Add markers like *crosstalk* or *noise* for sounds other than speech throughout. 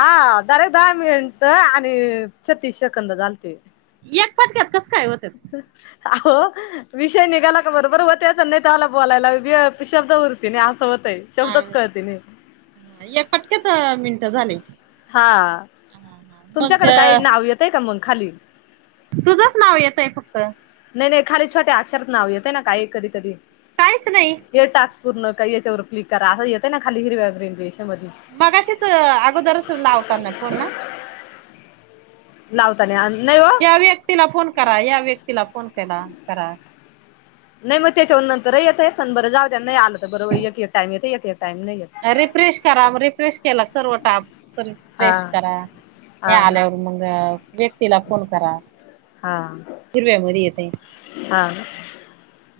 हा जरा दहा मिनिट आणि छत्तीस सेकंद झालते एक फटक्यात कसं काय होत आहो विषय निघाला का बरोबर होतच नाही ते्हाला बोलायला शब्द उरती नाही असं होतय हा शब्दच कळते नाही एक पटक्यात मिनिट झाली हा, तुमच्याकडे काही नाव येतय का मग खाली. तुझंच नाव येतंय फक्त. नाही-नाही खाली छोट्या अक्षरात नाव येते ना काही कधी-कधी. काहीच नाही. हे टास्क पूर्ण काय याच्यावर क्लिक करा असं येतय ना खाली हिरव्या ग्रीन रेषा मध्ये. मगाशीच अगोदरच लावताना फोन ना. लावताना अन नाही या व्यक्तीला फोन करा, या व्यक्तीला फोन केला करा. नाही मग त्याच्यावर नंतरही येतय सन बरं जाऊ दे नाही आलं तर बर एक एक टाईम येते एक एक टाईम नाहीे येत. रिफ्रेश करा, रिफ्रेश केला सरवटा हा रिफ्रेश करा. हे हा ना आल्यावर मग व्यक्तीला फोन करा. हां. हिरव्या मध्ये येतय. हा,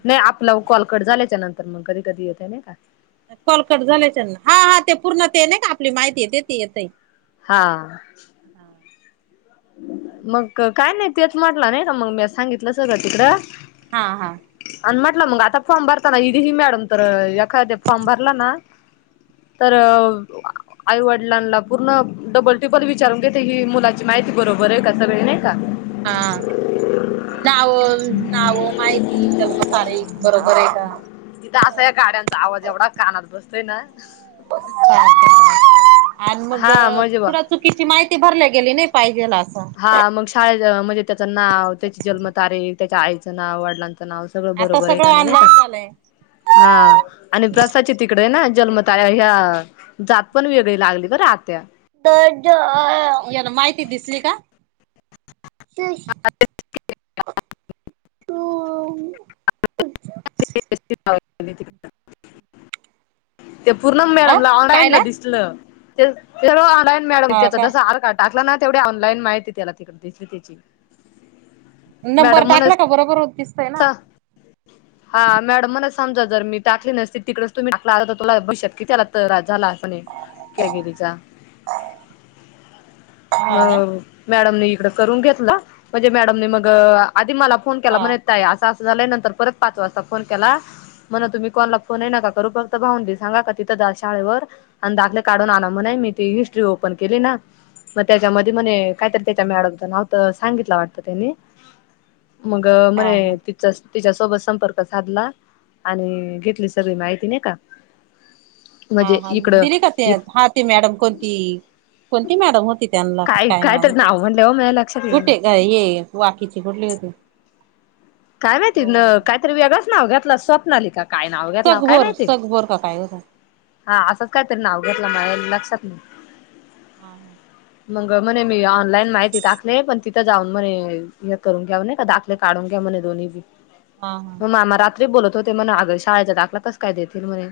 नाही आपलं कॉलकट झाल्याच्या नंतर मग कधी-कधी येतय नाही का. हा हा ते पूर्ण ते नाही का आपली माहिती येते ते येतय. हा. मग काय नाही तेच म्हटलं नाही का मग मी सांगितलं सगळं तिकडं. हा हा. आणि म्हटलं मग आता फॉर्म भरता ना हदी ही मॅडम तर एखाद्या फॉर्म भरला ना तर. आईवडिलांना पूर्ण डबल टिब्बल विचारून घेते ही मुलाची माहिती बरोबर आहे का सगळे नाही का. हा. नाव, नावं माहिती त्याल मग सारे बरोबर आहे का. तिथं असा या गाड्यांचा आवाज एवढा कानात बसतोय ना. *unintelligible* आज मग हा म्हणजे बा पु चुकीची माहिती भरल्या गेली नाही पाहिजेल असं. हा मग शाळे म्हणजे त्याचं नाव, त्याची जन्मतारीख, त्याच्या आईचं नाव, वडिलांचं नाव सगळं आता बरोबर आहे का सगळं नाही नाही का ऑनलाईन झालंय. हा आणि प्रसाची तिकडे आहे ना जन्म ता ह्या जात पण वेगळी लागली बर आत्या. याला माहिती दिसली का? *unintelligible* *unintelligible* ते पूर्णम अ मॅडमला कायला ऑनदाईना दिसलं, सर्व ऑनदाईन त्याचा तसा आर का टाकला ना तेवढ्या ऑनलाईन माहिती त्याला तिकडे दिसत्या त्याची. नंबर टाकला का बरोबर होतीस. सहा. हा मॅडम मला समजा जर मी टाकली नसती तिकडेच तुम्ही टा *unintelligible* त्याला त्रास झाला. क्या गिरीचा, हा ना मग मॅडमने इकडे करून घेतल, म्हणजे मॅडमने मग आधी मला फोन केला हा म्हण असं असं झालंय नंतर परत पाच वाजता फोन केला. म्हण तुम्ही कोणाला फोन आहे ना का करू फक्त भाह *unintelligible* दे सांगा का तिथं जा शाळेवर. आणि दाखले काढून आला म्हणे मी ती हिस्ट्री ओपन केली ना. मग त्याच्यामध्ये म्हणे कायतरी त्याच्या मॅडमचा नाव तर सांगितलं वाटतं त्यांनी. मग हा म्हणे हा त तिच्यासोबत संपर्क साधला आणि घेतली सगळी माहिती नाही का. *inaudible* हा हा इकडं दिली का ते हा ते मॅडम कोणती? कोणती मॅडम होती त्यांना काय नाव होतं. म लक्ष गुटे ग ये वाकीची कुठली होती. कायं माहिती नं हो कांहीतरी वेगचं नांव घातलांय स्वप्नांलीकां कायं नांव घातलं कायं सगभर माहिती सगभर का काय होत हा हां असंच कायं तरी नांव घेतलं मांझ लक्षांत नाहीं हां हां मंग म्हणे मी ऑनलाईन माहिती टाकली तिथं जाऊन मणे हे करूंन घ्याऊ कां दाखले काढूंन म्हणे दोन्ही बी हा मामा राहातं बोलतं होते म्हणे अगं शाळेचां दाखंला कसं कायं देतील म्हणे.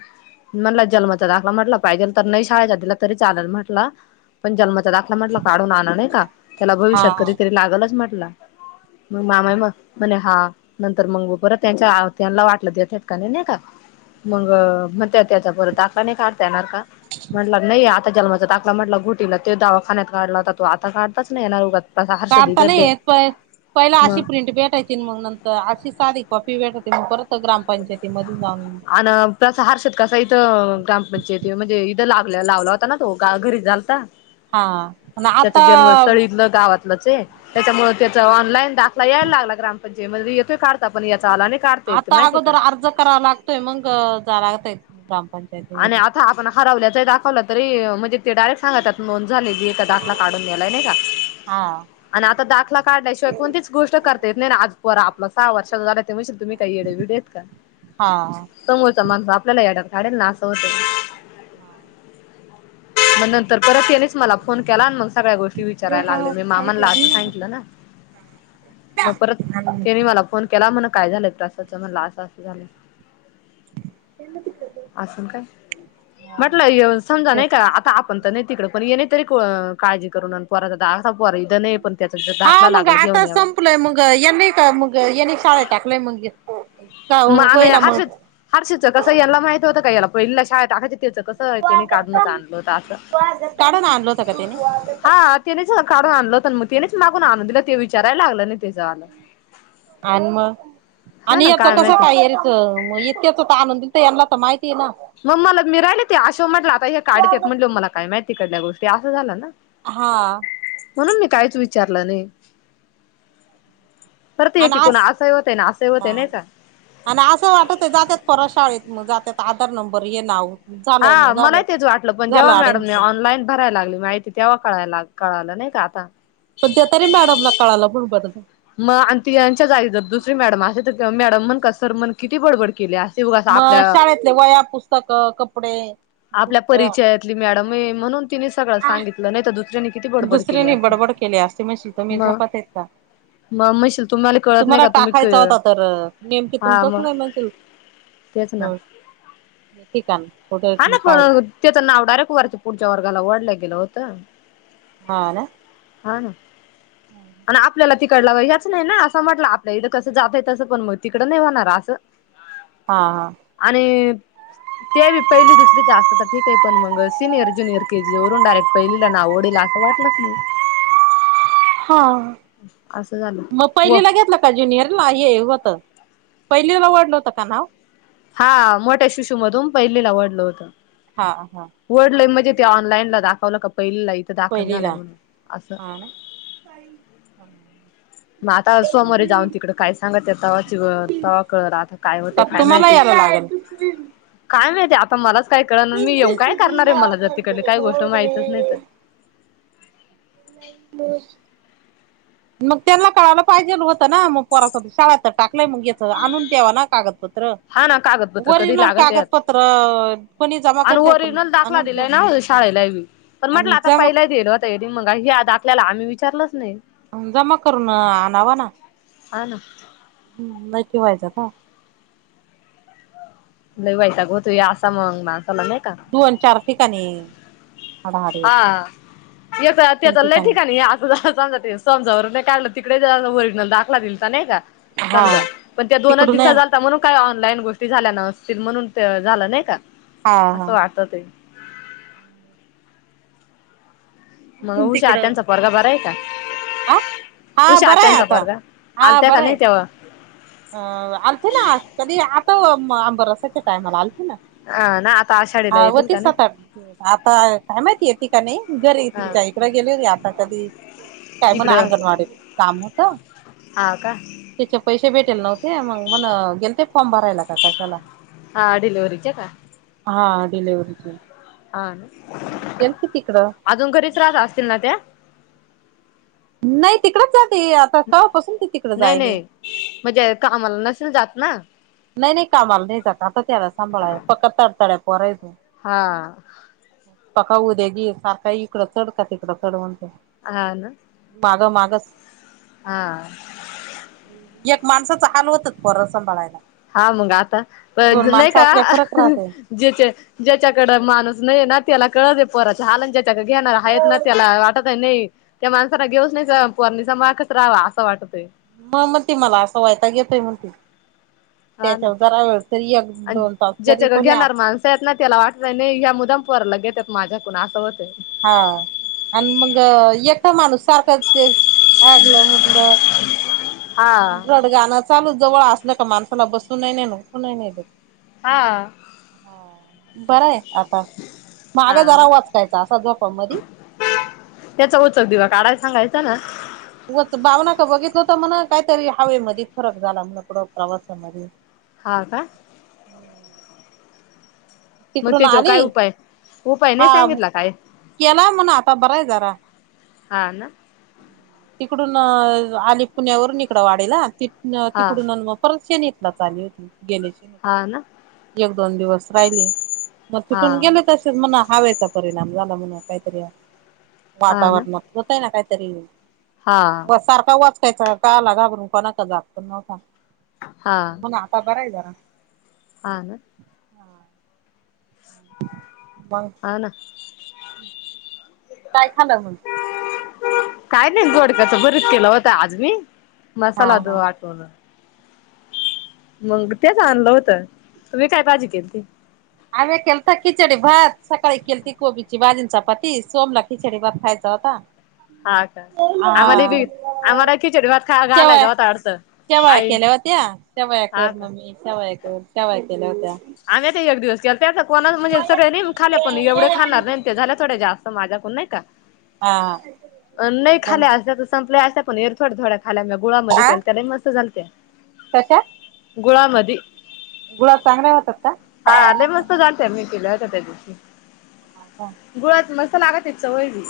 म्हटलं जन्माचा दाखलां म्हटलं पाहिजे तरं नाहीं शाळेचा दिला तरी चालेल म्हंटलं. पणं जन्मांचा दाखंला म्हंटला काढूंन आणा नाहीं कां त्यांला हा हा भविष्यांत कधीतरी हा लागलचं म्हटलं मंग मामा मंग म्हणे हां नंतर मंग परंत त्यांच्या त्यांनां वाटलं द्या काने नाहीं कां हा मंग मंग त्यां त्यांचा टांका नाहीं काढतां येणारं कां? म्हंटला नाहीं आ त्यां जन्मांचा दाखंला म्हंटला घोटीला तो दवाखान्यांत काढलां होतां, तो आता काढताचं नाहीं येणारं. ऊगांच काढतां नाहीं येतं. पणं पहिला अशी मग प्रिंट भेटांयची. मंग नंतर अशी साधी कॉपी भेटते. परंत ग्रामपंचायत मध्यें जाऊंन अन तसं हर्षद कसां इथं ग्रामपंचायती म्हणजे इथं लागला लावलां होतां नां तो घरी झालतां. हा आणि त्याचं आता जन्मस्थंळ इथलं गावांत त्यांच्यामुळे त्यांचा ऑनलाईन दाखंला यांयला लागलां ग्रामपंचायतमंध्ये येतोय काढतां पणं यांचा आला नाहीं आता अगोदर अर्ज करांवा लागतोय. मग जायलां लागतंय ग्रामपंचायत आणि आता आपणं हरवल्यांच दाखवलं तरी म्हणजे ते डायरेक्ट सांगत नोंद झालेली हे दाखंला काढूंन नेलायं नाहीं कां? हां आणि आता दाखंला काढल्यांशिवांय कोणतीचं गोष्ट करतां येतं नाहीं नां आंज आपलं सहा वर्षं झा तशे तुम्हीं कांहीं एडेविडे आहेतं कां हां समोरचां माणूंस आपल्यांला एड्यांत काढेलं नां असं होतं *unintelligible* मंग नंतर परतं त्यांनेच मलां फोन केलां आणि मंग सगळ्यां गोष्टी तुझा विचारायलां लागले हा मी मामांना साईटला घे आधीचं सांगितलं ना मंग परंत त्यांनी मलां फोन केलां. म्हणे कायं झालंय त्रासाचं म्हणलं असं असं झालं. *unintelligible* अजूंन कायं हा ना म्हटलं येऊं नं समजां तेच नाहीं कां आता आपणं तरं नाहीं तिकडं पणं ये नाहीं तरी काळंजी करूंन पोरांचा दाखंला पोर इथं नाहीं पणं त्यांचा हा दाखंला मग लागलं घेऊन आता यावं. संपलंय मग यांनी मंग यांनी शाळेंत टाकलंय मंग मंग हर्ष हर्षद कसं यांना माहिती होतं कां यांला पहिलीलां शाळेंत टाकायचं कसं त्यांनी काढूंनचं सुस्वागतम आणलं होतं असं सुस्वागतम सुस्वागतम हां त्यांनेचं काढूंन आणलं. तरं मंग त्यांनेचं मांगून आंणून दिलं ते विचारायलां लागलं नाहीं. आणि मंग हा आणि ना यांचा काय कसं माहिती कायं इत इतक्यांच आंणून देते त्यांनां तरं माहितीचं नां मंग मंला मी राहिले ते अशा म्हटलं आता हे काढतेतं म्हटलं स्वागतम मलां कायं माहिती इकडल्यां गोष्टीं असं झालं नां हां म्हणूंन मी काहींचं विचारलं नाहीं. परंत ये आणि की अस कोणं असंही होतं आहे नां असंही होतं हा आहे नाहीं कां आणि असं वाटतं आहे जात्यांत पोर शाळेंत मंग जात्यांत आधांर नंबर हे नांव हां मला ही तेचं वाटलं पणं जेंव्हा मॅडमने ऍडमिशन ऑनलांईन भरायलां लागली माहिती तेंव्हा कळांयला कळालं नाहीं कां आता तुमच्यां तरी मॅडमलां कळालं म्हणून बरं मंग आणि ती यांच्या जांगी जर दुसरी मॅडम असती तरं मॅडम म्हण कां सर म्हण किती बडबड केली असती. मंग शाळेतले वह्या, पुस्तकं, कपडे आपल्यां बुट परिचयांतली मॅडम आहे म्हणूंन तिने सगळं सांगितलं नाहीं तरं दुसऱ्यांनी किती बडबड केली दुसऱ्यांनी असती बडबड केली असती म्हणतील तुम्ही मग झोपत आहे का? मग म्हणशील कळत नाही तुम्हाला का तुम्ही टाकायचा होता तर नेमकीे हा तुमचाच मग नाही म्हणज तेच ना ठीक आहे. *unintelligible* हा ना पण त्याच नाव डायरेक्ट वरचे पुढच्या वर्गाला वडलं गेलं होत. हा ना. हा ना आणि आपल्याला तिकडलं हेच नाही ना असं म्हटलं आपल्या इथं कसं जात आहे तसं पण मग तिकड नाही होणार असं. *unintelligible* हा हा. आणि ते पहिली दुसरीचं असता तर ठीक आहे पण मग सिनियर ज्युनियर के जी वरून डायरेक्ट पहिला नाव ओडेल असं वाटच नाही. हा असं झालं मग व पहिलीला घेतलं का ज्युनियरला ये होत पहिलीला ओढलं होत का नाव. हा मोठ्या शिशूमधून पहिलीला आवडलं होतं. हा हा. वर्डलं म्हणजे ते ऑनलाईनला दाखवलं का पहिलीला इथं दाखल झालंय म्हणून असं ह. मग आता सोमोरे जाऊन तिकडं काय सांगत तवा च तवा कळत आता काय होते का काय तुम्हाला माहिती. यायला लागल काय माहितीय आता मलाच काय कळणार मी येऊन काय करणार आहे मला जर तिकडली काही गोष्ट माहितच नाही तर, बर. मग त्यांना कळायला पाहिजे होतं ना मग पोराच शाळा तर टाकय मग याचं आणून ठ्यावा ना कागदपत्र. हा ना कागदपत्र कधी ओरिजिनल लागत यात कागदपत्र कोणी जमा आणि करते पण ओरिजिनल दाखला आणून दिलाय ठेव ना हो शाळेला बी. पण म्हटलं आणि आता जमा पहिलाईल होता ये मगा ह आ द आखल्याला आम्ही विचारलंच नाही. जमा करून आणावा ना हा ना नक्की व्हायचं का. वायता गो तो असा मग मा चला नाही का. दोन चार ठिकाणी. हाडाहाडी तीन हा ते चालंय ठिकाणी ठठीिकाणी. समजा ते समजावर नाही काढलं तिकडे ओरिजिनल दाखला दिल तर नाही का. हा समजा पण त्या दोनच तिकडून दिव आहे म्हणून काही ऑनलाईन गोष्टी झाल्या नसतील म्हणून ते झालं नाही का असं वाटत ते. हम. मग उषा तिकडं त्यांचा परगा बरा आहे का? हा हा उशा बरं आहे आत्यांचा आता बरगा हा आलत्या का बरं नाही आहे तेव्हा. अ आलथ ना कधी आता आंबा रसायच्या टायमाला आलथ ना. अ नाता. हा वती सात आठ आता काय माहिती येते का नाही घरी हा तच्या इकडें गेले रे आता कधी. काय म्हणा इकडं अंगणवाडीत काम होत. हा का त्याचे पैसे भेटेल नव्हते मग मण गेल ते फॉर्म भरायला का कशाला. हा डिलेव्हरीचे का. हा डिलेिव्हरीची हा ना गेलते तिकडं. अजून घरी त्रास असतील ना ते. नाही तिकडच जाते आता काळपासून ते तिकड नाही जायले. नाही म्हणजे कामाला नसेल जात ना. नाही नाही कामाला नाही जा का आता त्याला सांभाळाय फक्त तडताड्या पय तू. हा. पका उद्या गी सारखं इकडं चढ का तिकडं चढ म्हणते. हह ना माग मागस हा एक माणसाचा हाल होतच परसभाळायला हा मंगा आता पण का फरक राहते ज्याचे ज्याच्याकड माणूस नाहीये ना त्याला कळत पोराच हालांच्या त्या घेणार आहेतेत ना त्याला वाटत आहे नाही त्या माणसाांना घेऊच नाही परणीिचा माखच राहावा असं वाटतोय मग मग त मला असं व्हायता घेतोय मग त हा ना त्याच्यावर जरा वेळ तरी एक दोन तास जरी कोणी अस ेत ना त्याला वाटत नाही या्या मुदमपर ल घेत माझ्याकून असं होत हा आणि मग एका माणूस सारखा ते आगलं म्हटलं आणि हा रड गाणं चालू जवळ असल का माणसाला बसून नाही नाही नही नाही हा हा बर आहे आता हा मागे जरा ना वाचकायचा असा झोपा म त्याचा उचक दिवा काढाय सांगायचं ना वच भावना का बघितलं हो तर म्हणा कायतरी हवेमध्ये फरक झाला म्ह डं प्रवासामध्ये होा का मग तिकडून त्याच्या काय आली उपाय उपाय नाही हा सांगितला काय केला म्हणा आता बरा आहे जरा हा ना तिकडून आली पुण्यावरून इिकडं वाढला हा तिकडून परत शणीेतलाच आली होती गेले हा शनीत ना एक दोन दिवस राहिले मग हा तिटून गेले तसेच म्हणा हवेचा परिणाम झाला म्हण काहीतरी हा ना वातावरणात होतय ना काहीतरी हा सारखा वाच त्याच्या काला घाबरून कोणा का जात हा नव्हताून आता बराय जरा अन हम् ब अन हम् काय खालं म्हून काय नाही गोड कचं भरीच केलं होत आज मी हा मसाला द हा आटवून मग तेच आणलं होतं तुम्ी काय काजी केली त आम्ही केल तर खिचडी भात सकाळी केल त कोबीची बाजींचा पात सोमला खिचडी भात खायचा होता हा का आम्हा बी हा आम्हाला खिचडी भात घालायचं होता अडथ शवया केल्या होत्या शवया कर का मम्मी शवया कर शवया केल्या होत्या आम्ही ते एक दिवस के त्याचा कोणा म्हणजे सगळे खाले पण एवढे खाणार नाही झा थो जास्त माझ्याकून नाही का हा नाही मग खा सं ण थड्या थोड्या खाय गुळामध्ये आ के त्याला मस्त झालत कशा गुळामदी गुळाब चांगल्या राहतात का हा आले मस्त घालते मी पिला त्या दिवशी हो का गुळ मस्त लागत इ च होय ब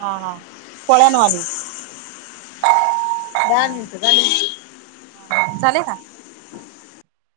हा हा कोळ्यानवाली बार नितकाणी चाले ना,